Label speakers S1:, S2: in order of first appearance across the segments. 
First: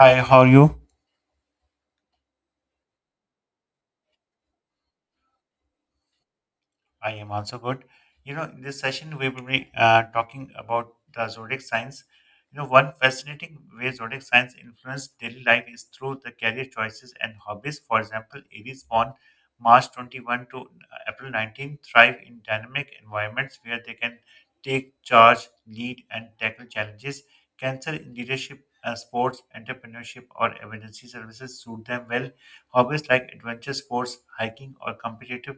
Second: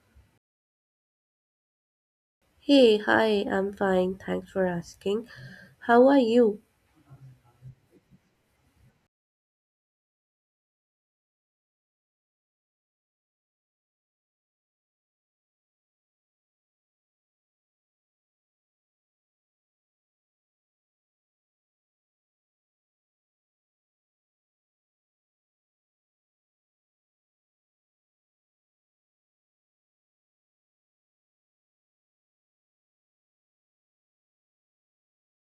S1: Hi, how are you?
S2: Hey, hi, I'm fine. Thanks for asking. How are you?
S1: I am also good. You know, in this session, we will be talking about the zodiac signs. You know, one fascinating way zodiac signs influence daily life is through the career choices and hobbies. For example, Aries born March 21 to April 19th thrive in dynamic environments where they can take charge, lead, and tackle challenges. Cancer in leadership, sports, entrepreneurship, or emergency services suit them well. Hobbies like adventure sports, hiking, or competitive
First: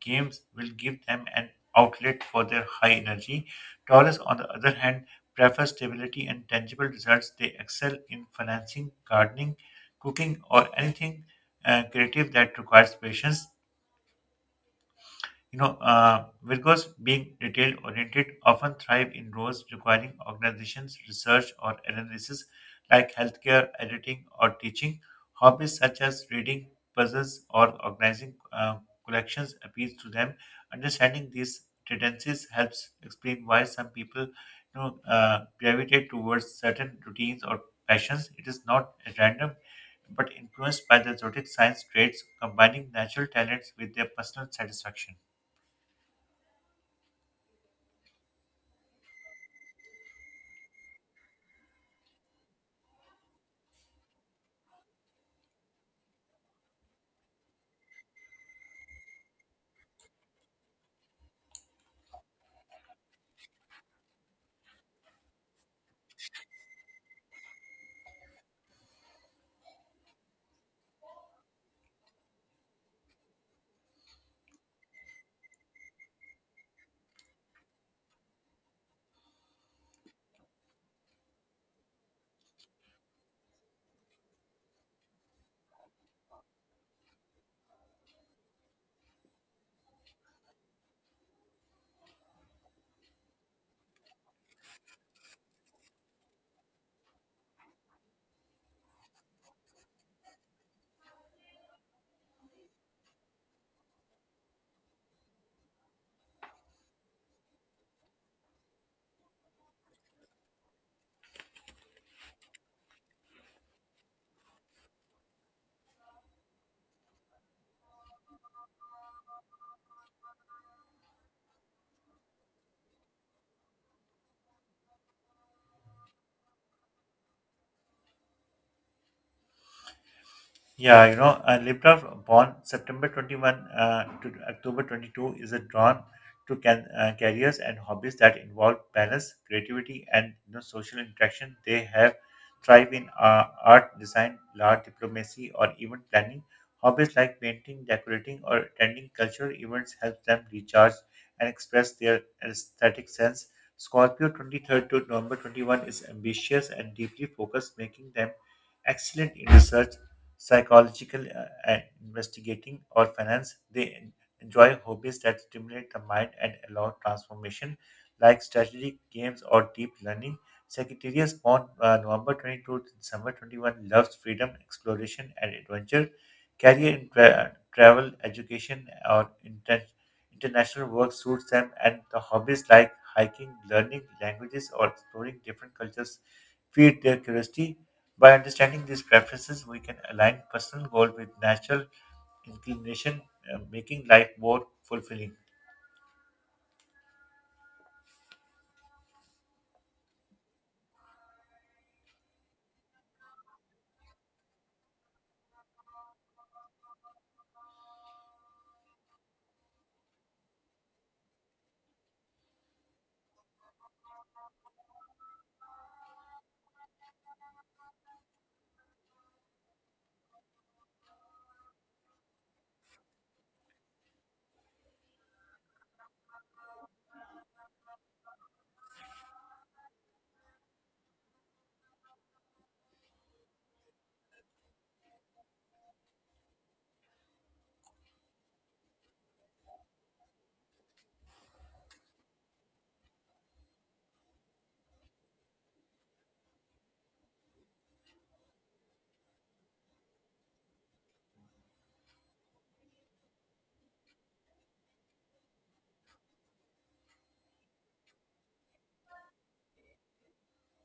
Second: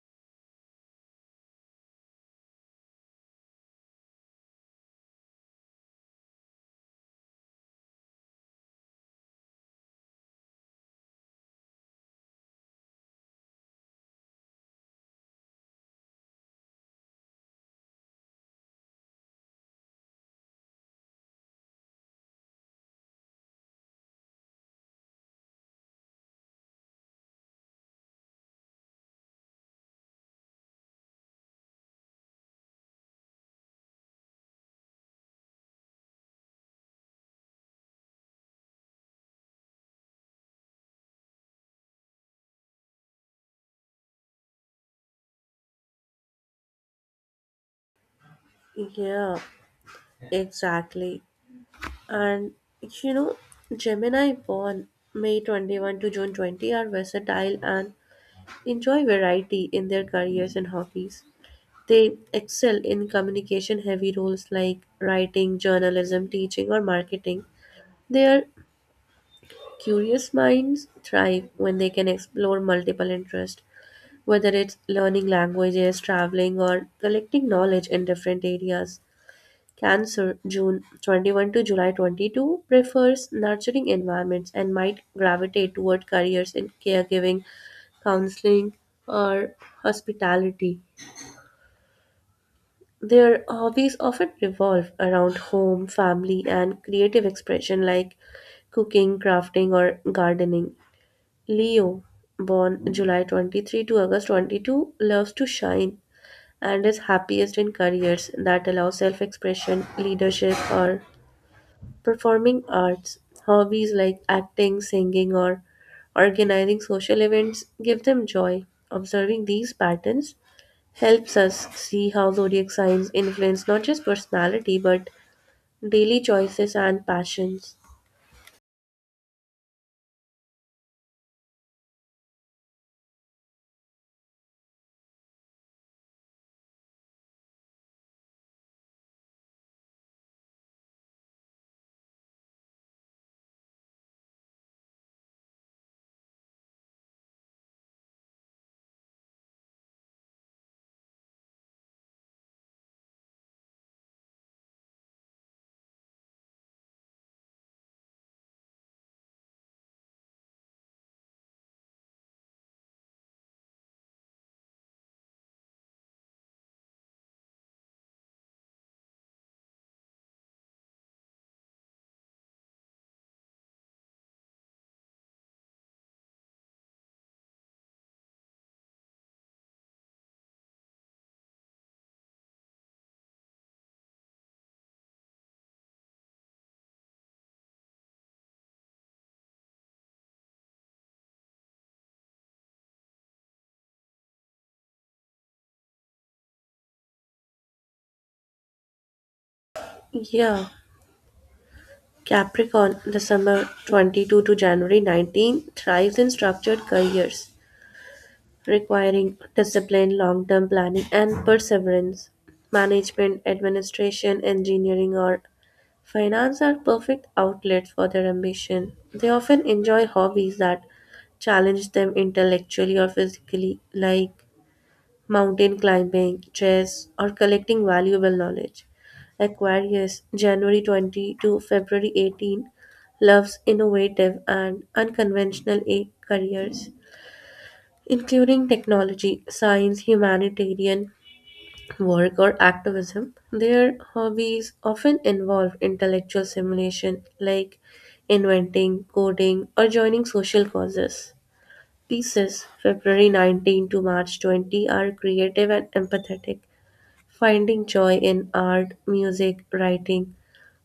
S1: games will give them an outlet for their high energy. Taurus, on the other hand, prefer stability and tangible results. They excel in financing, gardening, cooking, or anything creative that requires patience. Virgos being detail oriented often thrive in roles requiring organizations, research, or analysis like healthcare, editing, or teaching. Hobbies such as reading, puzzles, or organizing collections appeal to them. Understanding these tendencies helps explain why some people, you know, gravitate towards certain routines or passions. It is not at random, but influenced by the zodiac signs traits, combining natural talents with their personal satisfaction.
S2: Yeah, exactly. And you know, Gemini born May 21 to June 20 are versatile and enjoy variety in their careers and hobbies. They excel in communication heavy roles like writing, journalism, teaching, or marketing. Their curious minds thrive when they can explore multiple interests, whether it's learning languages, traveling, or collecting knowledge in different areas. Cancer, June 21 to July 22, prefers nurturing environments and might gravitate toward careers in caregiving, counseling, or hospitality. Their hobbies often revolve around home, family, and creative expression like cooking, crafting, or gardening. Leo, born July 23 to August 22, loves to shine and is happiest in careers that allow self expression, leadership, or performing arts. Hobbies like acting, singing, or organizing social events give them joy. Observing these patterns helps us see how zodiac signs influence not just personality but daily choices and passions.
S1: Yeah, Liptov born September 21 to October 22 is a drawn to careers and hobbies that involve balance, creativity, and social interaction. They have thrive in art, design, law, diplomacy, or event planning. Hobbies like painting, decorating, or attending cultural events help them recharge and express their aesthetic sense. Scorpio 23rd to November 21 is ambitious and deeply focused, making them excellent in research psychological investigating, or finance. They enjoy hobbies that stimulate the mind and allow transformation, like strategic games or deep learning. Secretariat born November 22 to December 21 loves freedom, exploration, and adventure. Career in travel, education, or international work suits them, and the hobbies like hiking, learning languages, or exploring different cultures feed their curiosity. By understanding these preferences, we can align personal goal with natural inclination, making life more fulfilling.
S2: Yeah, Capricorn, December summer 22 to January 19, thrives in structured careers, requiring discipline, long-term planning, and perseverance. Management, administration, engineering, or finance are perfect outlets for their ambition. They often enjoy hobbies that challenge them intellectually or physically, like mountain climbing, chess, or collecting valuable knowledge. Aquarius, January 20 to February 18, loves innovative and unconventional careers including technology, science, humanitarian work, or activism. Their hobbies often involve intellectual stimulation, like inventing, coding, or joining social causes. Pieces February 19 to March 20 are creative and empathetic, finding joy in art, music, writing,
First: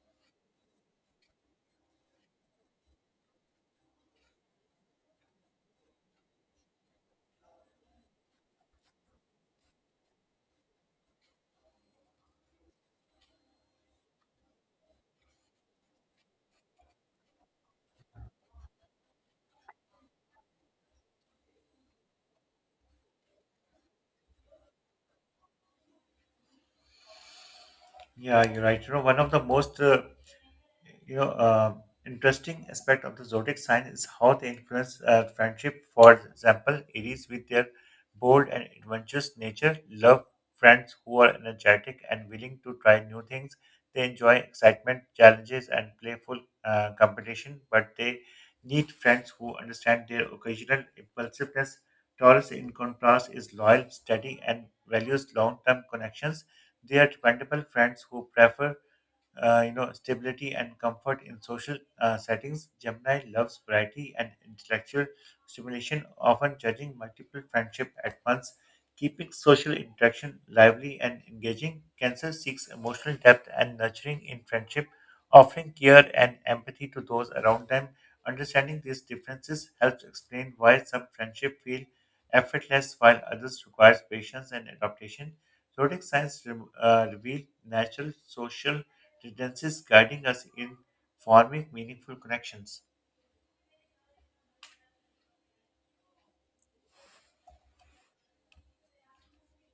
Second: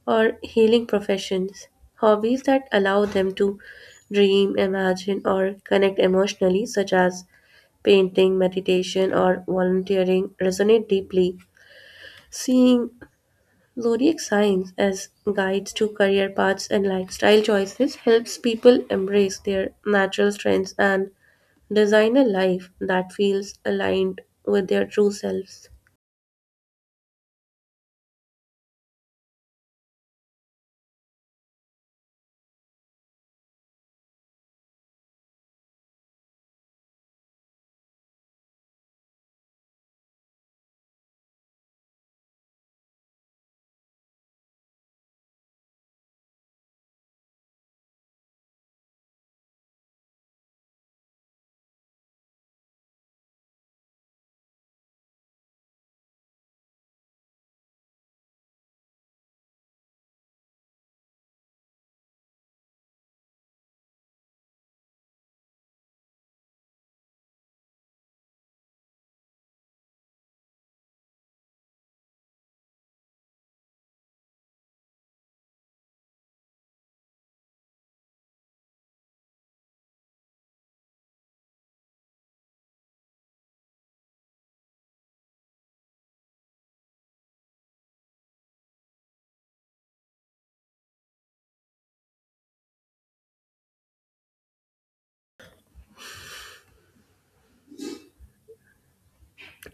S2: or healing professions. Hobbies that allow them to dream, imagine, or connect emotionally, such as painting, meditation, or volunteering resonate deeply. Seeing zodiac signs as guides to career paths and lifestyle choices helps people embrace their natural strengths and design a life that feels aligned with their true selves.
S1: Yeah, you're right. You know, one of the most you know, uh, interesting aspect of the zodiac sign is how they influence friendship. For example, Aries, with their bold and adventurous nature, love friends who are energetic and willing to try new things. They enjoy excitement, challenges, and playful competition, but they need friends who understand their occasional impulsiveness. Taurus, in contrast, is loyal, steady, and values long term connections. They are dependable friends who prefer stability and comfort in social settings. Gemini loves variety and intellectual stimulation, often judging multiple friendship at once. Keeping social interaction lively and engaging, Cancer seeks emotional depth and nurturing in friendship, offering care and empathy to those around them. Understanding these differences helps explain why some friendships feel effortless, while others requires patience and adaptation. Zodiac signs reveal natural social tendencies guiding us in forming meaningful connections.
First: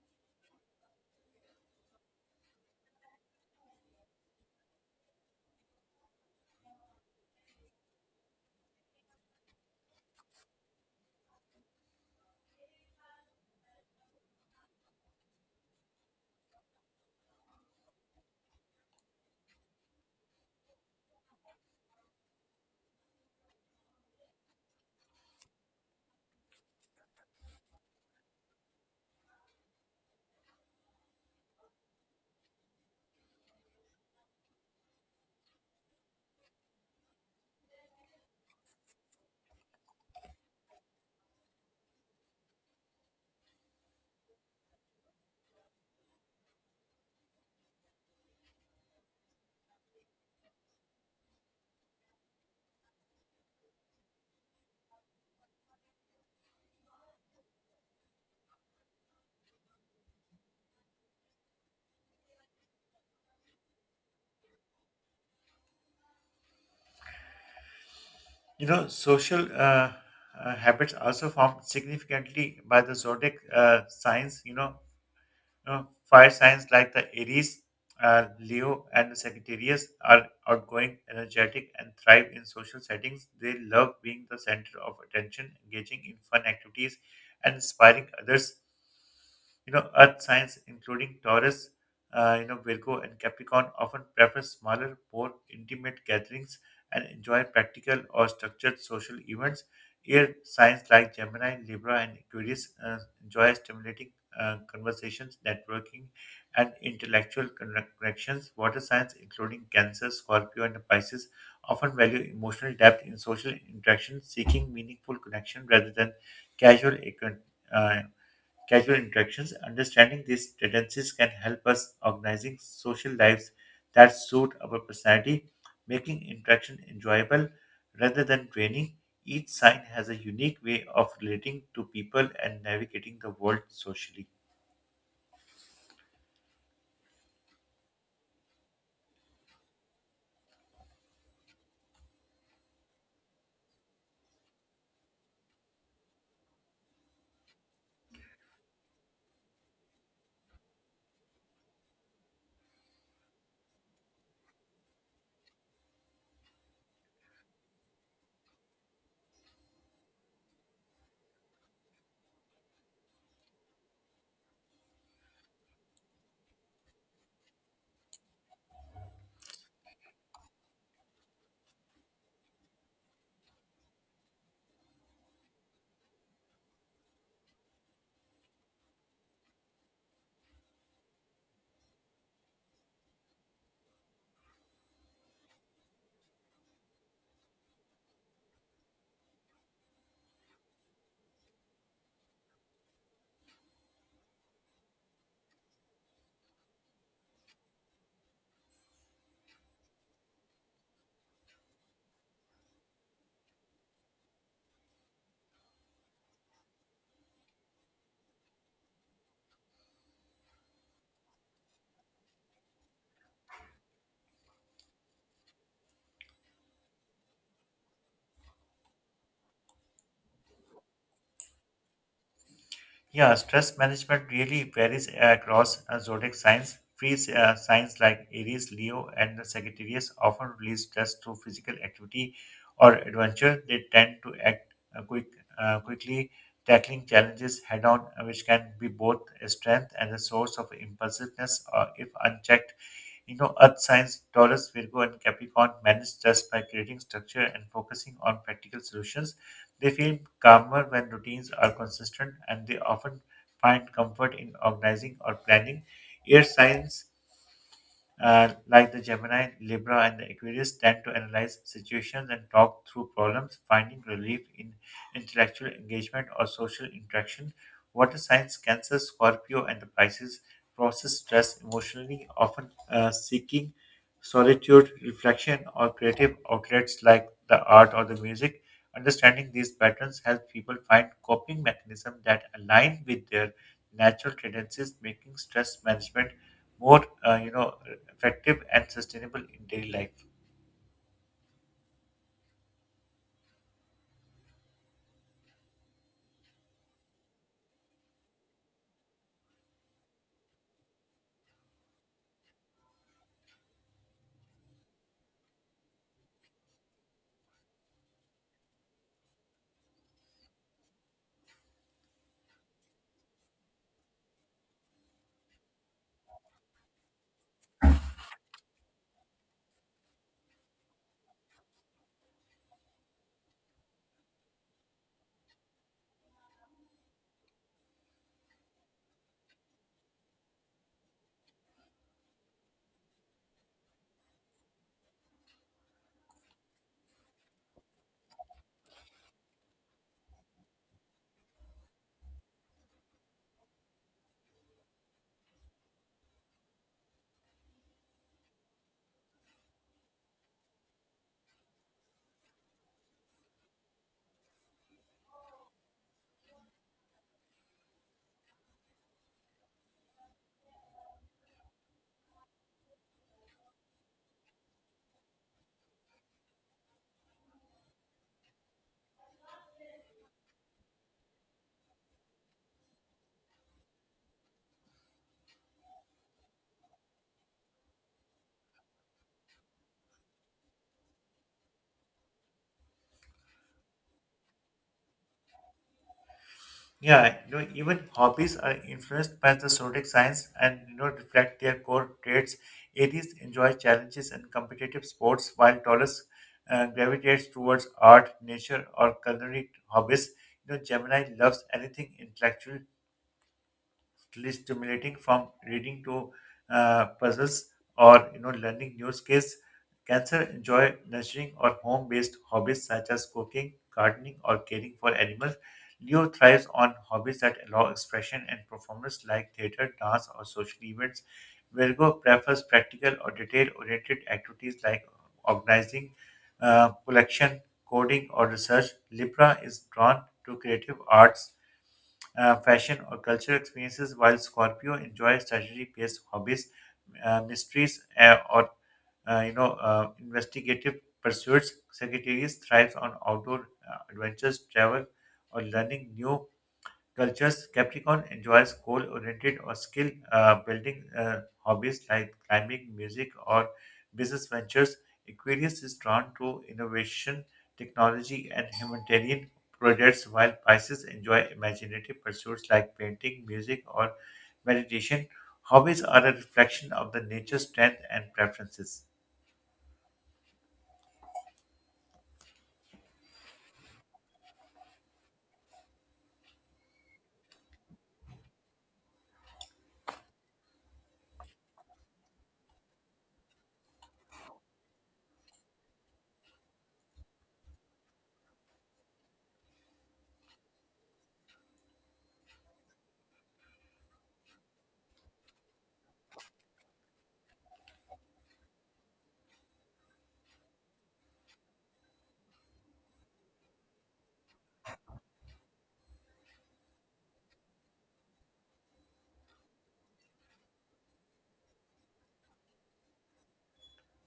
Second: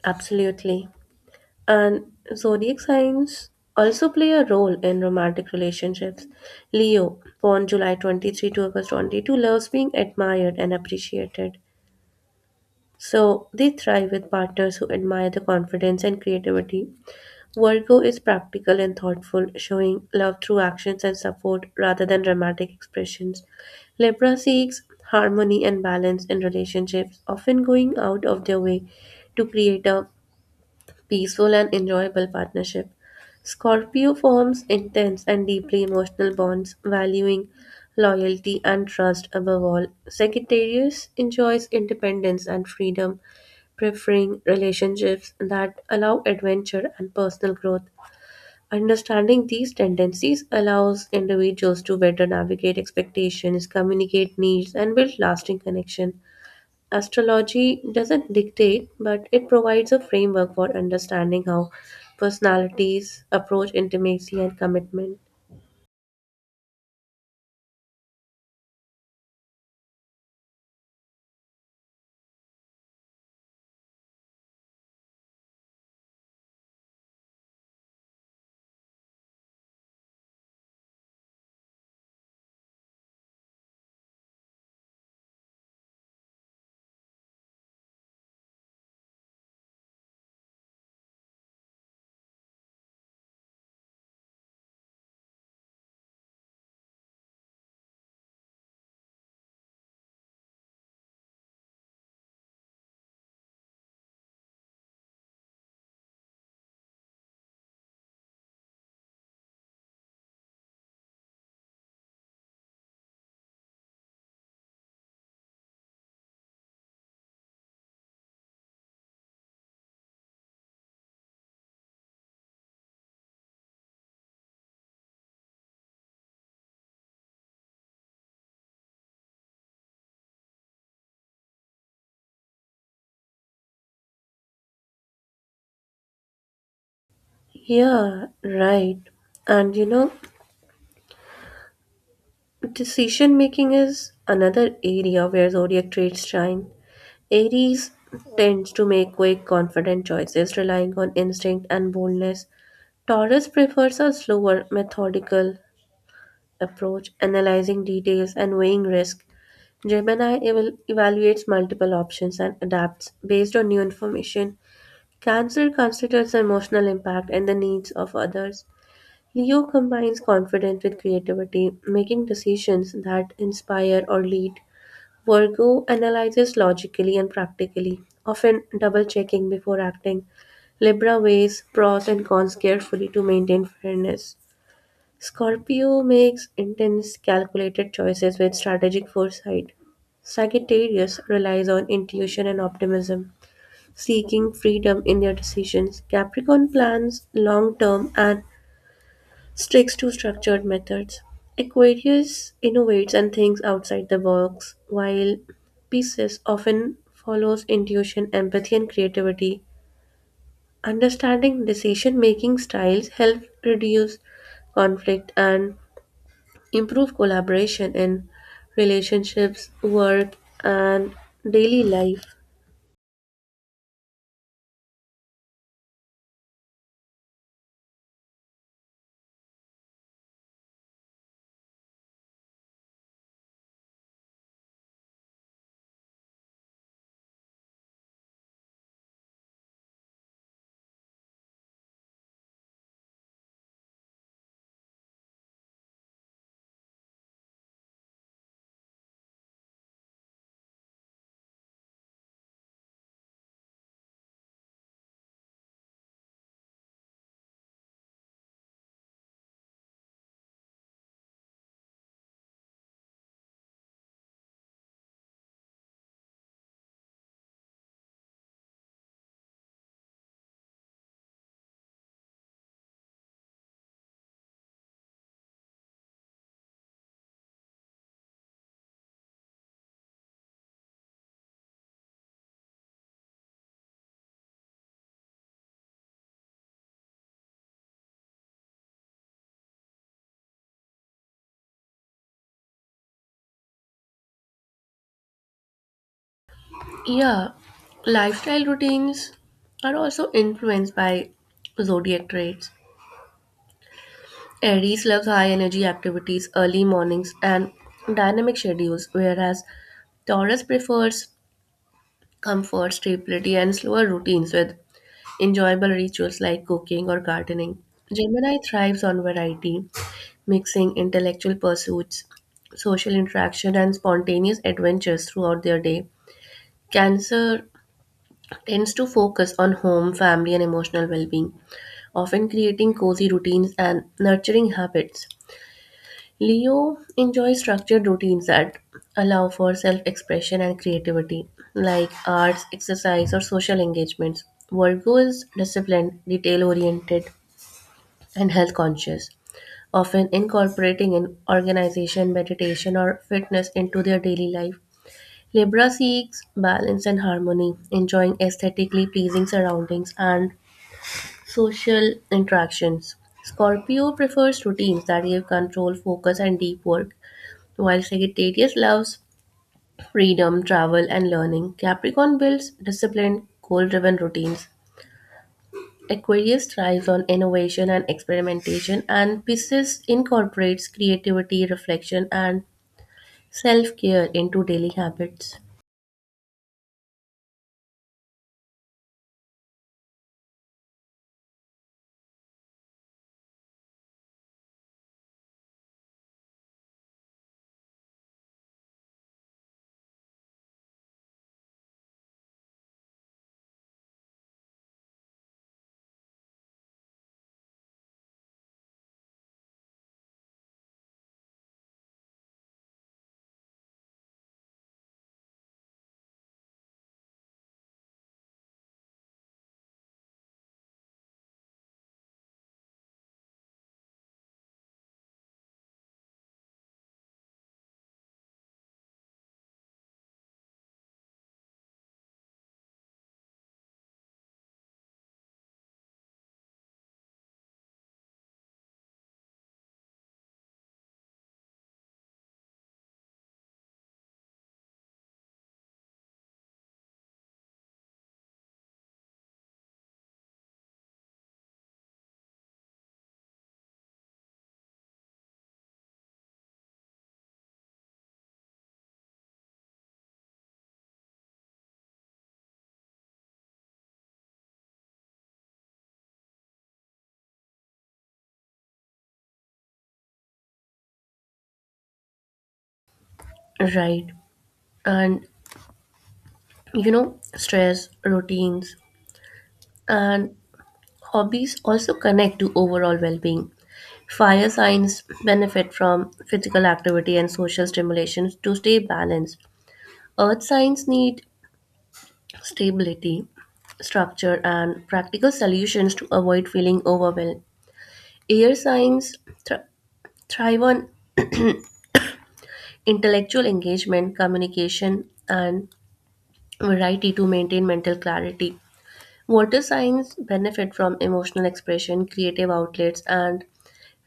S2: Absolutely. And zodiac signs also play a role in romantic relationships. Leo, born July 23 to August 22, loves being admired and appreciated. So they thrive with partners who admire the confidence and creativity. Virgo is practical and thoughtful, showing love through actions and support rather than dramatic expressions. Libra seeks harmony and balance in relationships, often going out of their way to create a peaceful and enjoyable partnership. Scorpio forms intense and deeply emotional bonds, valuing loyalty and trust above all. Sagittarius enjoys independence and freedom, preferring relationships that allow adventure and personal growth. Understanding these tendencies allows individuals to better navigate expectations, communicate needs, and build lasting connection. Astrology doesn't dictate, but it provides a framework for understanding how personalities approach intimacy and commitment.
S1: You know, social habits also formed significantly by the zodiac signs. You know, You fire signs like the Aries, Leo, and the Sagittarius are outgoing, energetic, and thrive in social settings. They love being the center of attention, engaging in fun activities, and inspiring others. You know, Earth signs, including Taurus, Virgo, and Capricorn, often prefer smaller, more intimate gatherings and enjoy practical or structured social events. Air signs like Gemini, Libra, and Aquarius enjoy stimulating conversations, networking, and intellectual connections. Water signs, including Cancer, Scorpio, and Pisces, often value emotional depth in social interaction, seeking meaningful connection rather than casual acquaint- uh, casual interactions. Understanding these tendencies can help us organizing social lives that suit our personality, making interaction enjoyable rather than draining. Each sign has a unique way of relating to people and navigating the world socially.
S2: Yeah, right. And you know, decision making is another area where zodiac traits shine. Aries tends to make quick, confident choices, relying on instinct and boldness. Taurus prefers a slower, methodical approach, analyzing details and weighing risk. Gemini evaluates multiple options and adapts based on new information. Cancer considers emotional impact and the needs of others. Leo combines confidence with creativity, making decisions that inspire or lead. Virgo analyzes logically and practically, often double checking before acting. Libra weighs pros and cons carefully to maintain fairness. Scorpio makes intense, calculated choices with strategic foresight. Sagittarius relies on intuition and optimism, seeking freedom in their decisions. Capricorn plans long term and sticks to structured methods. Aquarius innovates and thinks outside the box, while Pisces often follows intuition, empathy, and creativity. Understanding decision making styles help reduce conflict and improve collaboration in relationships, work, and daily life.
S1: Yeah, stress management really varies across zodiac signs. Free signs like Aries, Leo, and the Sagittarius often release stress through physical activity or adventure. They tend to act quickly, tackling challenges head on, which can be both a strength and a source of impulsiveness if unchecked. You know, Earth signs, Taurus, Virgo, and Capricorn manage stress by creating structure and focusing on practical solutions. They feel calmer when routines are consistent, and they often find comfort in organizing or planning. Air signs like the Gemini, Libra, and the Aquarius tend to analyze situations and talk through problems, finding relief in intellectual engagement or social interaction. Water signs, Cancer, Scorpio, and the Pisces process stress emotionally, often seeking solitude, reflection, or creative outlets like the art or the music. Understanding these patterns helps people find coping mechanisms that align with their natural tendencies, making stress management more, effective and sustainable in daily life.
S2: Yeah, lifestyle routines are also influenced by zodiac traits. Aries loves high energy activities, early mornings, and dynamic schedules, whereas Taurus prefers comfort, stability, and slower routines with enjoyable rituals like cooking or gardening. Gemini thrives on variety, mixing intellectual pursuits, social interaction, and spontaneous adventures throughout their day. Cancer tends to focus on home, family, and emotional well being, often creating cozy routines and nurturing habits. Leo enjoys structured routines that allow for self expression and creativity, like arts, exercise, or social engagements. Virgo is disciplined, detail oriented, and health conscious, often incorporating an organization, meditation, or fitness into their daily life. Libra seeks balance and harmony, enjoying aesthetically pleasing surroundings and social interactions. Scorpio prefers routines that give control, focus, and deep work, while Sagittarius loves freedom, travel, and learning. Capricorn builds disciplined, goal driven routines. Aquarius thrives on innovation and experimentation, and Pisces incorporates creativity, reflection, and self care into daily habits,
S1: Yeah, you know, even hobbies are influenced by the zodiac signs and reflect their core traits. Aries enjoy challenges and competitive sports, while Taurus gravitates towards art, nature, or culinary hobbies. You know, Gemini loves anything intellectual, is stimulating from reading to puzzles or learning new skills. Cancer enjoy nurturing or home-based hobbies such as cooking, gardening, or caring for animals. Leo thrives on hobbies that allow expression and performance like theater, dance, or social events. Virgo prefers practical or detail-oriented activities like organizing, collection, coding, or research. Libra is drawn to creative arts fashion, or cultural experiences, while Scorpio enjoys strategy-based hobbies, mysteries, or investigative pursuits. Sagittarius thrives on outdoor adventures, travel, or learning new cultures. Capricorn enjoys goal-oriented or skill-building hobbies like climbing, music, or business ventures. Aquarius is drawn to innovation, technology, and humanitarian projects, while Pisces enjoy imaginative pursuits like painting, music, or meditation. Hobbies are a reflection of the nature's strength and preferences.
S2: right? And you know, stress, routines, and hobbies also connect to overall well being. Fire signs benefit from physical activity and social stimulation to stay balanced. Earth signs need stability, structure, and practical solutions to avoid feeling overwhelmed. Air signs thr- thrive on intellectual engagement, communication, and variety to maintain mental clarity. Water signs benefit from emotional expression, creative outlets, and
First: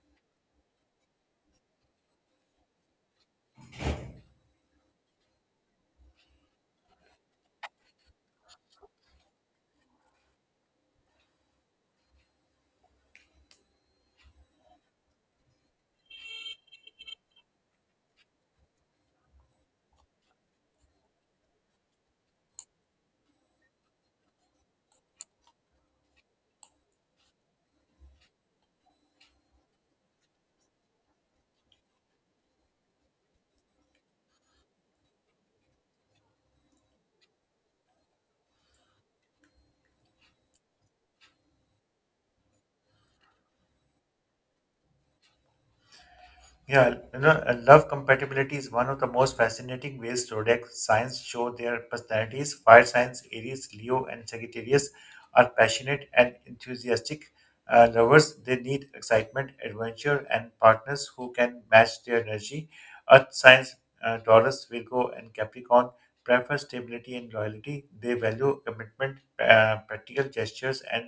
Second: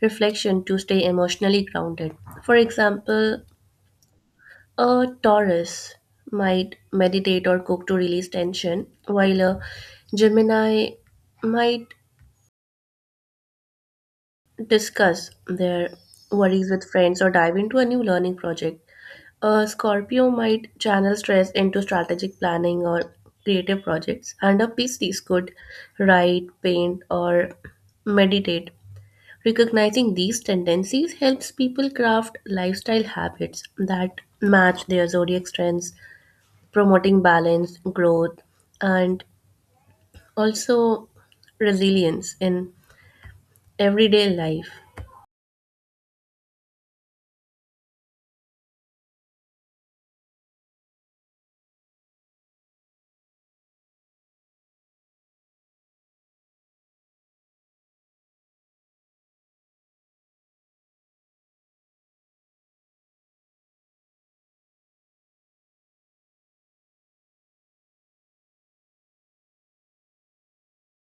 S2: reflection to stay emotionally grounded. For example, a Taurus might meditate or cook to release tension, while a Gemini might discuss their worries with friends or dive into a new learning project. A Scorpio might channel stress into strategic planning or creative projects, and a Pisces could write, paint, or meditate. Recognizing these tendencies helps people craft lifestyle habits that match their zodiac strengths, promoting balance, growth, and also resilience in everyday life.
S1: Yeah, you know, love compatibility is one of the most fascinating ways zodiac signs show their personalities. Fire signs Aries, Leo, and Sagittarius are passionate and enthusiastic lovers. They need excitement, adventure, and partners who can match their energy. Earth signs Taurus, Virgo, and Capricorn prefer stability and loyalty. They value commitment, practical gestures, and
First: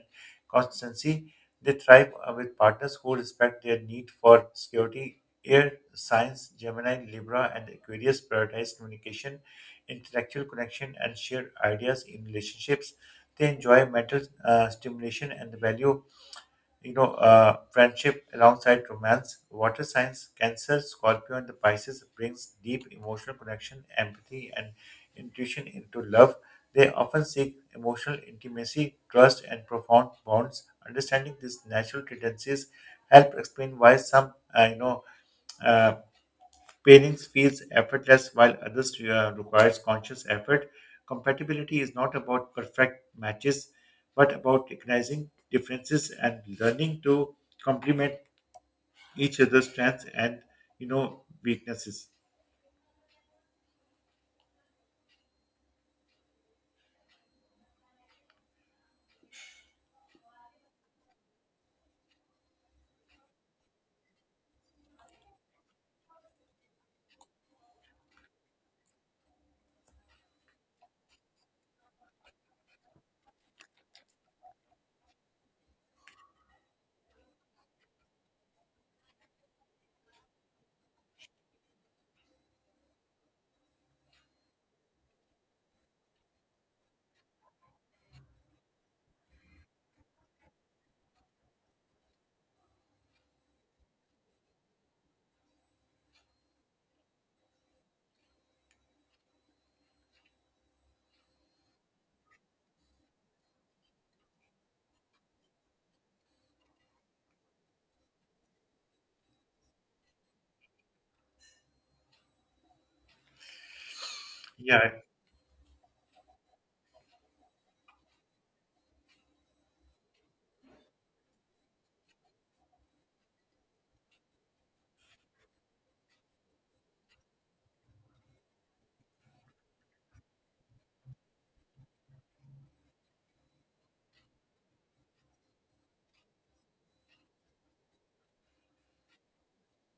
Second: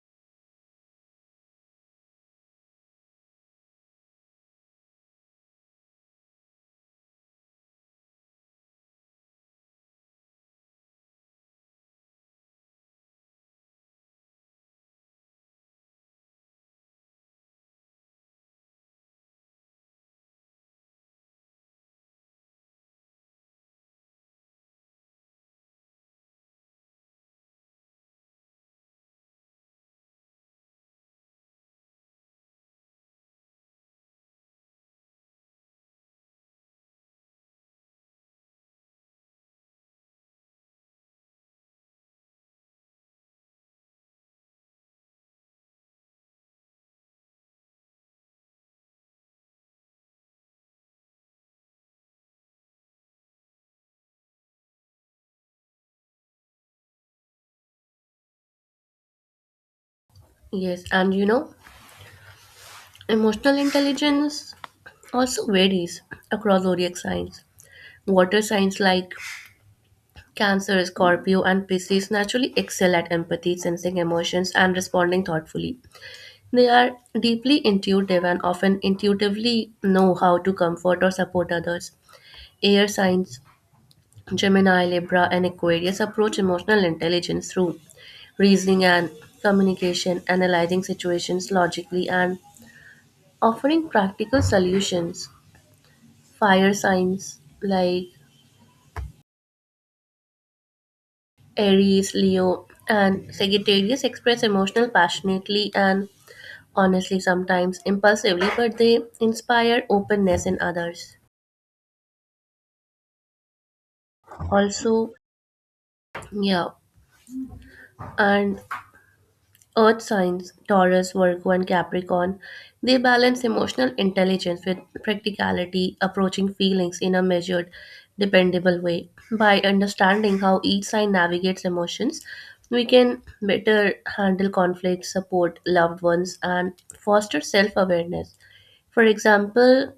S1: constancy. They thrive with partners who respect their need for security. Air Science, Gemini, Libra, and Aquarius prioritize communication, intellectual connection, and shared ideas in relationships. They enjoy mental stimulation and the value, friendship alongside romance. Water Signs, Cancer, Scorpio, and the Pisces brings deep emotional connection, empathy, and intuition into love. They often seek emotional intimacy, trust, and profound bonds. Understanding these natural tendencies help explain why some, uh, you know, uh, pairings feels effortless while others requires conscious effort. Compatibility is not about perfect matches, but about recognizing differences and learning to complement each other's strengths and weaknesses.
S2: Yes, and you know, emotional intelligence also varies across zodiac signs. Water signs like Cancer, Scorpio, and Pisces naturally excel at empathy, sensing emotions, and responding thoughtfully. They are deeply intuitive and often intuitively know how to comfort or support others. Air signs, Gemini, Libra, and Aquarius approach emotional intelligence through reasoning and communication, analyzing situations logically, and offering practical solutions. Fire signs like Aries, Leo, and Sagittarius express emotional passionately and honestly, sometimes impulsively, but they inspire openness in others.
S1: Yeah,
S2: Also, yeah, and earth signs, Taurus, Virgo, and Capricorn, they balance emotional intelligence with practicality, approaching feelings in a measured, dependable way. By understanding how each sign navigates emotions, we can better handle conflicts, support loved ones, and foster self awareness. For example,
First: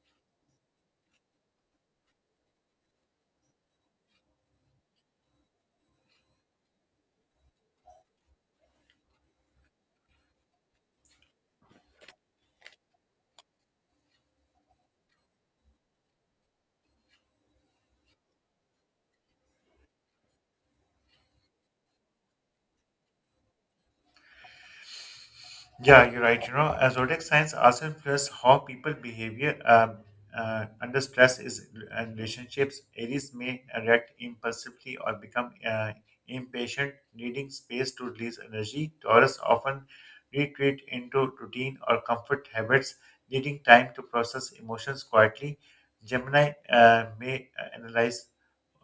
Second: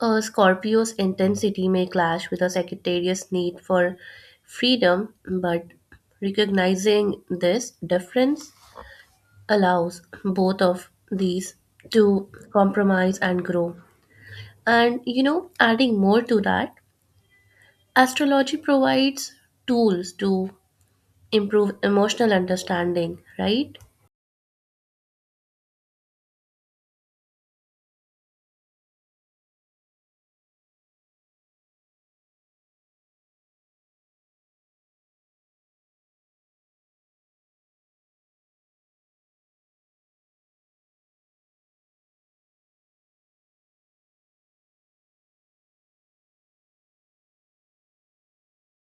S2: a Scorpio's intensity may clash with a Sagittarius' need for freedom, but recognizing this difference allows both of these to compromise and grow. And you know, adding more to that, astrology provides tools to improve emotional understanding, right?
S1: yeah, you're right. You know, zodiac signs also influence how people behavior under stress is and relationships. Aries may react impulsively or become impatient, needing space to release energy. Taurus often retreat into routine or comfort habits, needing time to process emotions quietly. Gemini may analyze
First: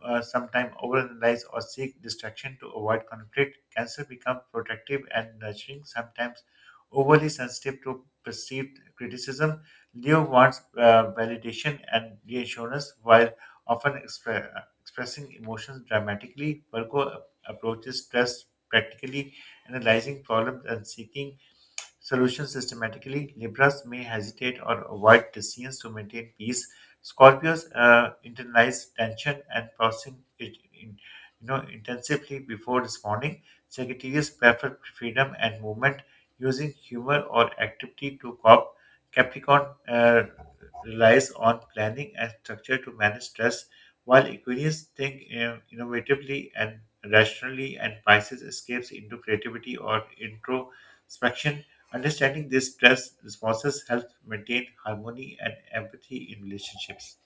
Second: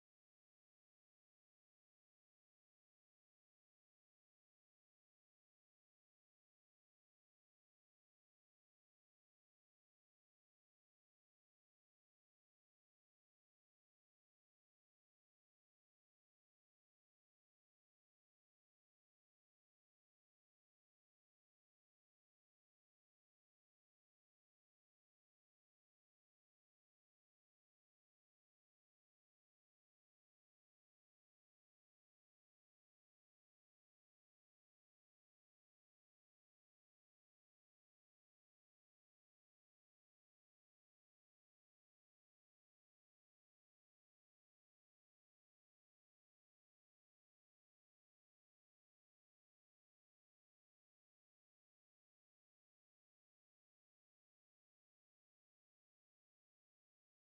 S1: sometimes overanalyze or seek distraction to avoid conflict. Cancer becomes protective and nurturing, sometimes overly sensitive to perceived criticism. Leo wants validation and reassurance while often expressing emotions dramatically. Virgo approaches stress practically, analyzing problems and seeking solution systematically. Libras may hesitate or avoid decisions to maintain peace. Scorpios internalize tension and processing it in, intensively before responding. Sagittarius prefer freedom and movement, using humor or activity to cope. Capricorn relies on planning and structure to manage stress, while Aquarius think innovatively and rationally, and Pisces escapes into creativity or introspection. Understanding these stress responses helps maintain harmony and empathy in relationships.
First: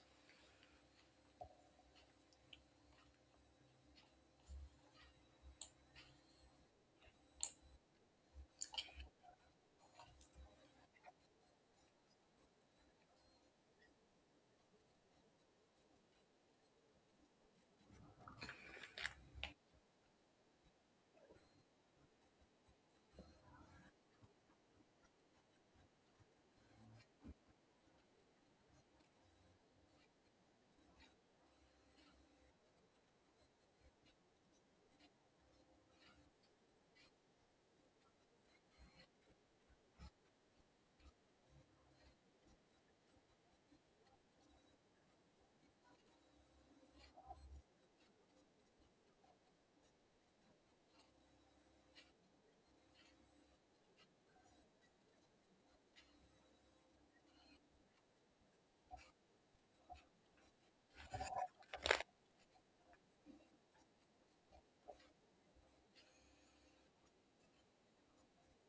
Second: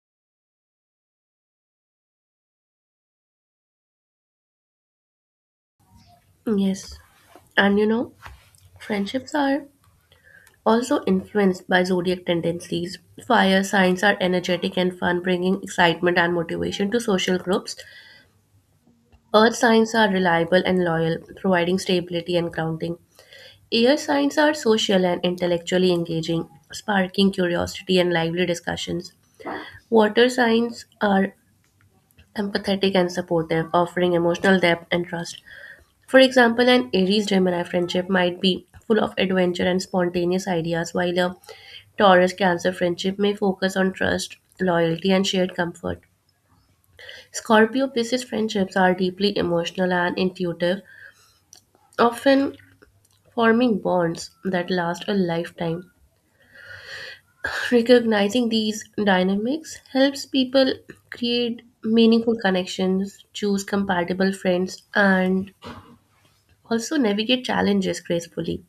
S2: Yes. And you know, friendships are also influenced by zodiac tendencies. Fire signs are energetic and fun, bringing excitement and motivation to social groups. Earth signs are reliable and loyal, providing stability and grounding. Air signs are social and intellectually engaging, sparking curiosity and lively discussions. Water signs are empathetic and supportive, offering emotional depth and trust. For example, an Aries Gemini friendship might be full of adventure and spontaneous ideas, while a Taurus Cancer friendship may focus on trust, loyalty, and shared comfort. Scorpio Pisces friendships are deeply emotional and intuitive, often forming bonds that last a lifetime. Recognizing these dynamics helps people create meaningful connections, choose compatible friends, and also navigate challenges gracefully.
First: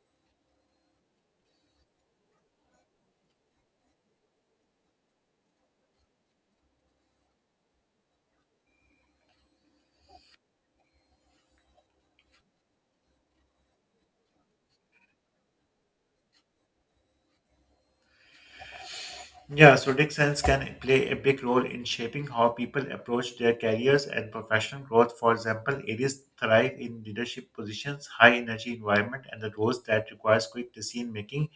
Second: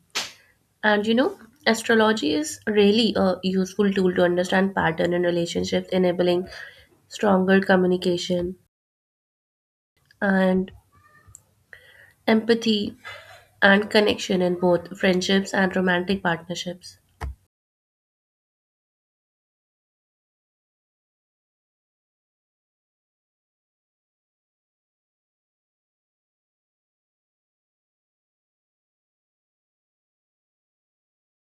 S2: And you know, astrology is really a useful tool to understand pattern in relationships, enabling stronger communication, and empathy and connection in both friendships and romantic partnerships.
S1: Yeah, so Dick sense can play a big role in shaping how people approach their careers and professional growth. For example, areas thrive in leadership positions, high energy environment, and the roles that requires quick decision making.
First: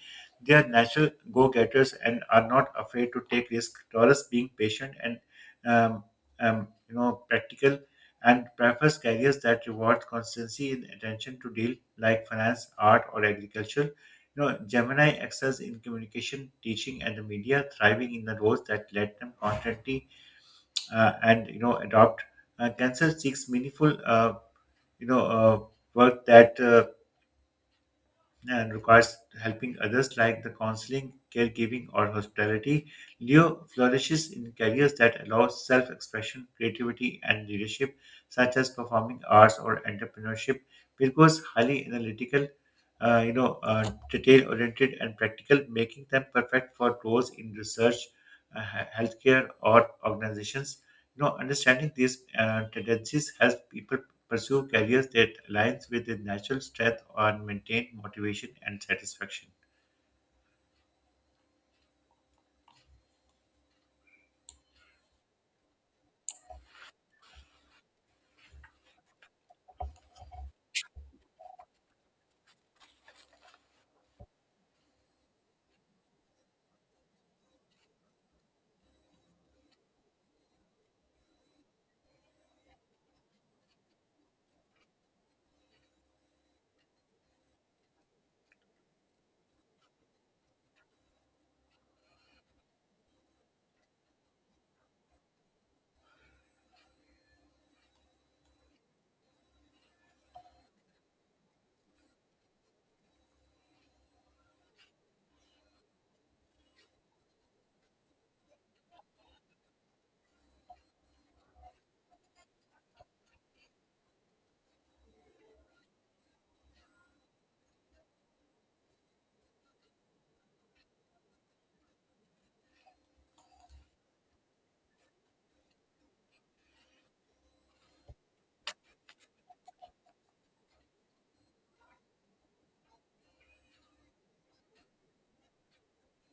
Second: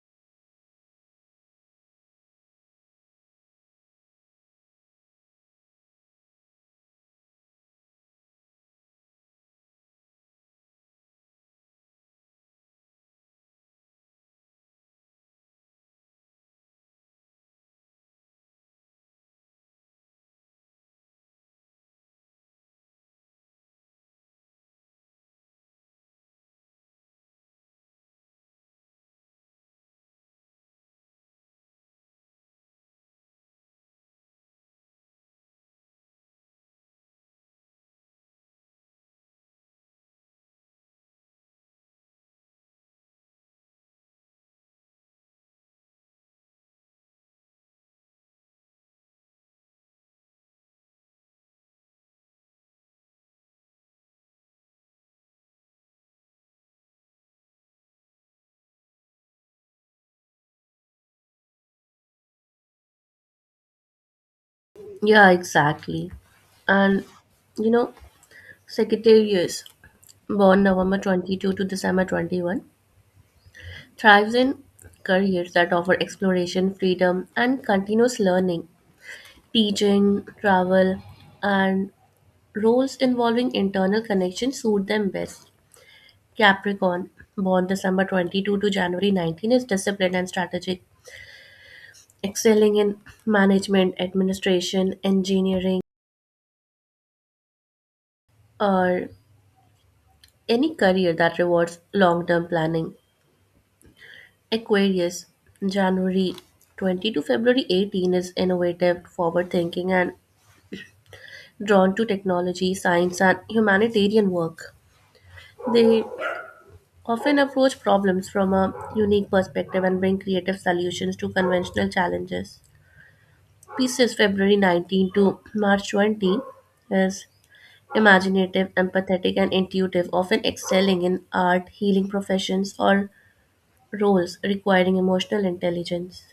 S1: They are natural go-getters and are not afraid to take risks. Taurus being patient and um, practical and prefers careers that reward constancy and attention to deal like finance, art, or agriculture. You know, Gemini excels in communication, teaching, and the media, thriving in the roles that let them constantly and adopt. Cancer seeks meaningful, you know, uh, work that and requires helping others like the counseling, caregiving, or hospitality. Leo flourishes in careers that allow self expression, creativity, and leadership, such as performing arts or entrepreneurship. Virgo is highly analytical, detail oriented, and practical, making them perfect for roles in research, healthcare, or organizations. You know, understanding these tendencies helps people pursue careers that aligns with their natural strength and maintain motivation and satisfaction.
S2: Yeah, exactly. And you know, Sagittarius, born November 22 to December 21, thrives in careers that offer exploration, freedom, and continuous learning. Teaching, travel, and roles involving internal connection suit them best. Capricorn, born December 22 to January 19, is disciplined and strategic, excelling in management, administration, engineering, or any career that rewards long term planning. Aquarius, January 20 to February 18 is innovative, forward thinking, and drawn to technology, science, and humanitarian work. They often approach problems from a unique perspective and bring creative solutions to conventional challenges. Pisces, February 19 to March 20 is imaginative, empathetic, and intuitive, often excelling in art, healing professions, or roles requiring emotional intelligence.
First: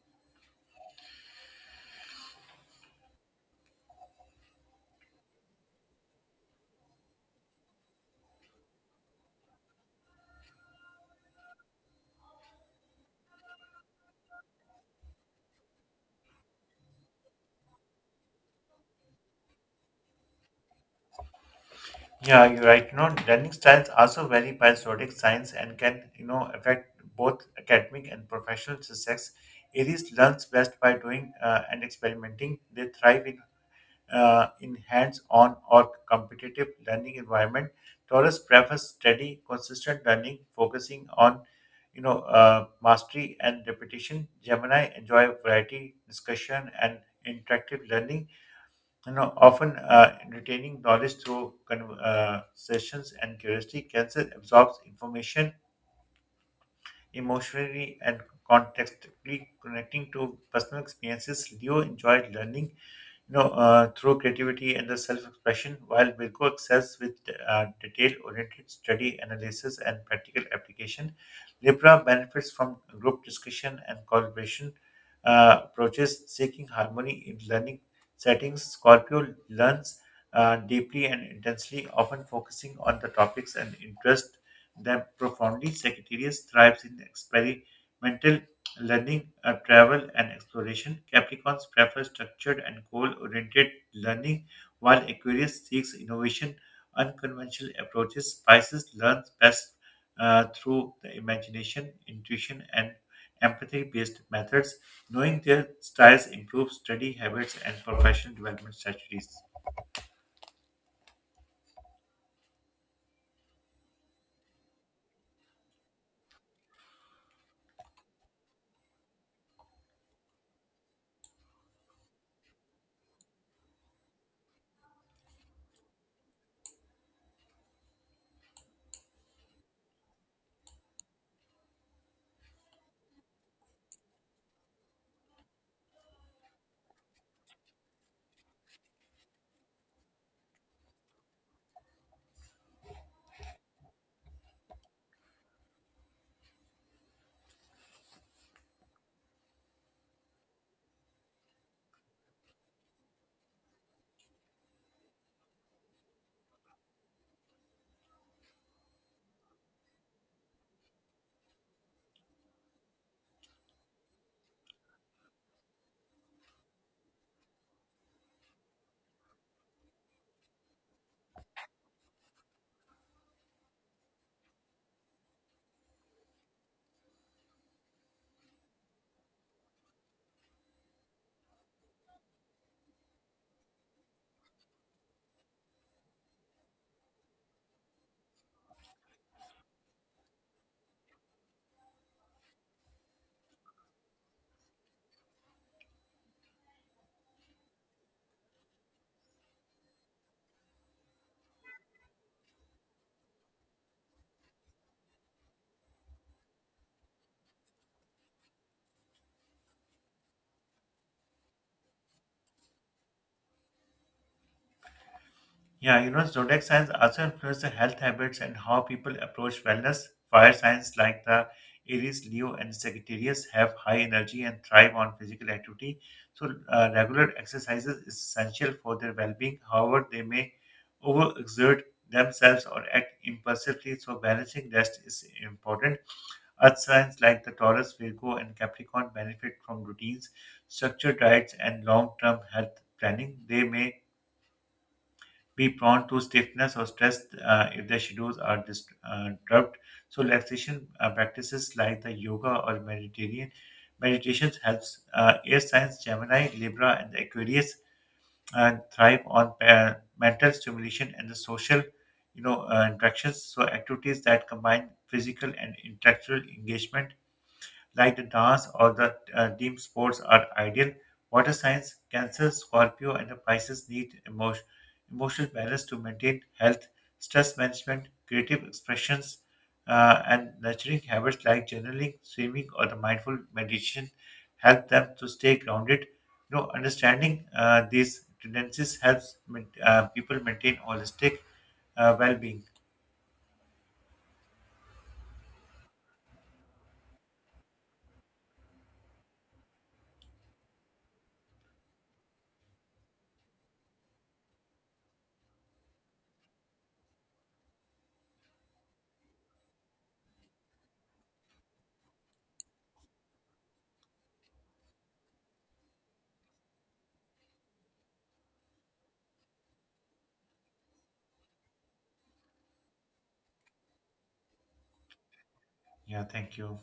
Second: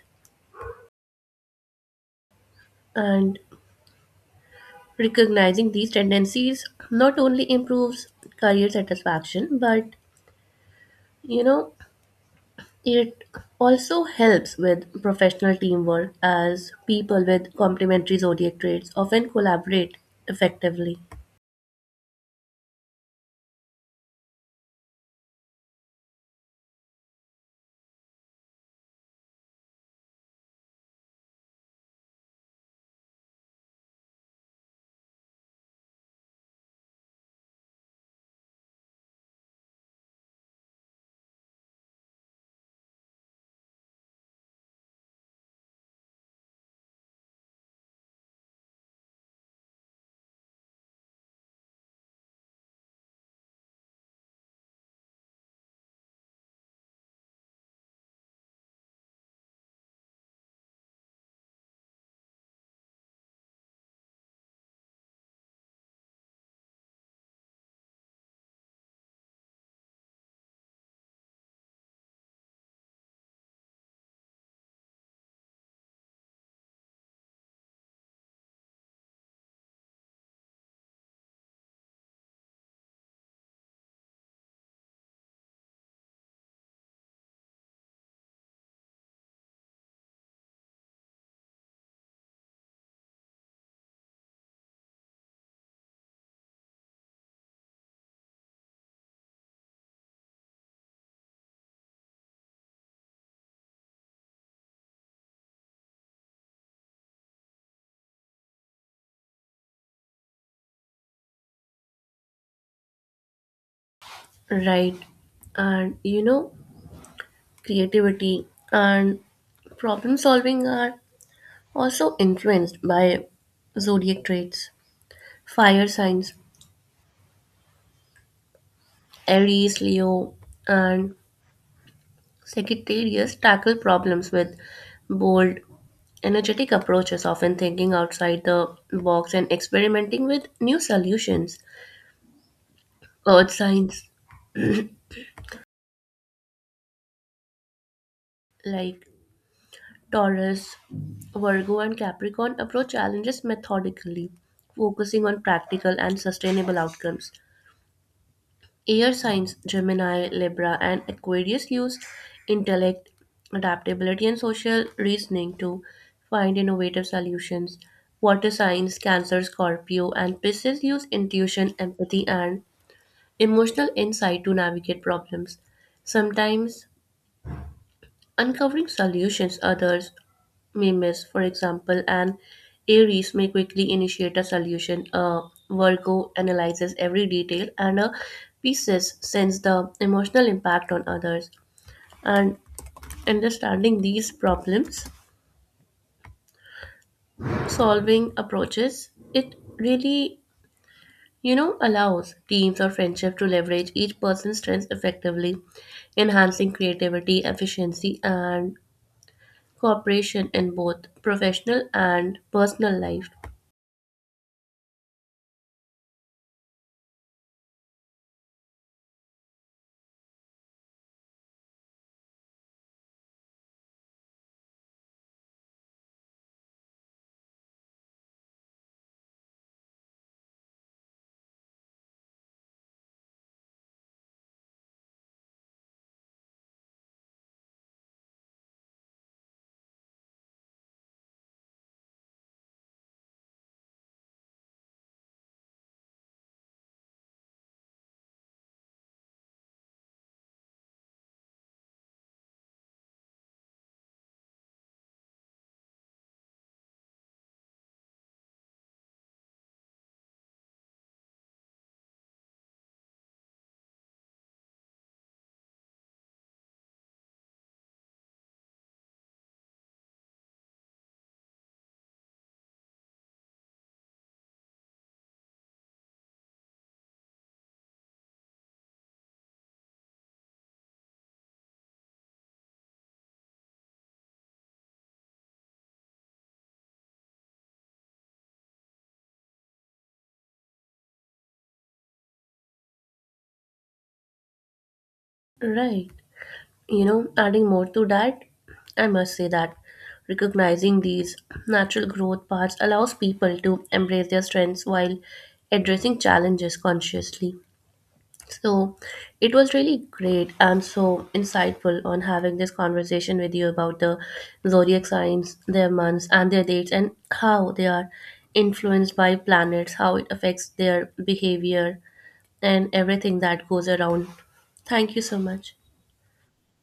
S2: And recognizing these tendencies not only improves career satisfaction, but you know, it also helps with professional teamwork as people with complementary zodiac traits often collaborate effectively.
S1: Yeah, you're right. You know, learning styles also vary by zodiac signs and can, affect both academic and professional success. Aries learns best by doing and experimenting. They thrive in in hands-on or competitive learning environment. Torres prefers steady, consistent learning, focusing on mastery and repetition. Gemini enjoy variety, discussion, and interactive learning. You know, often retaining knowledge through sessions and curiosity. Cancer absorbs information emotionally and contextually connecting to personal experiences. Leo enjoyed learning, through creativity and the self-expression, while Virgo excels with detail-oriented study, analysis, and practical application. Libra benefits from group discussion and collaboration approaches, seeking harmony in learning settings. Scorpio learns deeply and intensely, often focusing on the topics and interest them profoundly. Sagittarius thrives in experimental learning, travel, and exploration. Capricorns prefer structured and goal oriented learning, while Aquarius seeks innovation, unconventional approaches. Pisces learns best through the imagination, intuition, and empathy based methods. Knowing their styles improves study habits and professional development strategies.
S2: Right. And you know, creativity and problem solving are also influenced by zodiac traits. Fire signs, Aries, Leo, and Sagittarius tackle problems with bold, energetic approaches, often thinking outside the box and experimenting with new solutions. Earth signs like Taurus, Virgo, and Capricorn approach challenges methodically, focusing on practical and sustainable outcomes. Air signs Gemini, Libra, and Aquarius use intellect, adaptability, and social reasoning to find innovative solutions. Water signs Cancer, Scorpio, and Pisces use intuition, empathy, and emotional insight to navigate problems, sometimes uncovering solutions others may miss. For example, an Aries may quickly initiate a solution. A Virgo analyzes every detail, and a Pisces sends the emotional impact on others. And understanding these problems solving approaches, it really you know allows teams or friendship to leverage each person's strengths effectively, enhancing creativity, efficiency, and cooperation in both professional and personal life.
S1: Yeah, you know, zodiac signs also influence the health habits and how people approach wellness. Fire signs like the Aries, Leo, and Sagittarius have high energy and thrive on physical activity. So, regular exercises is essential for their well-being. However, they may overexert themselves or act impulsively, so balancing rest is important. Earth signs like the Taurus, Virgo, and Capricorn benefit from routines, structured diets, and long-term health planning. They may be prone to stiffness or stress if their schedules are disturbed. So relaxation practices like the yoga or Mediterranean meditations helps. Uh, air signs Gemini, Libra, and Aquarius thrive on mental stimulation and the social, interactions. So activities that combine physical and intellectual engagement like the dance or the team sports are ideal. Water signs, Cancer, Scorpio, and the Pisces need emotional balance to maintain health, stress management, creative expressions, and nurturing habits like journaling, swimming, or the mindful meditation help them to stay grounded. You know, understanding these tendencies helps people maintain holistic well-being.
S2: Right. You know, adding more to that, I must say that recognizing these natural growth paths allows people to embrace their strengths while addressing challenges consciously. So, it was really great and so insightful on having this conversation with you about the zodiac signs, their months, and their dates, and how they are influenced by planets, how it affects their behavior, and everything that goes around. Thank you so much.
S1: Yeah, thank you.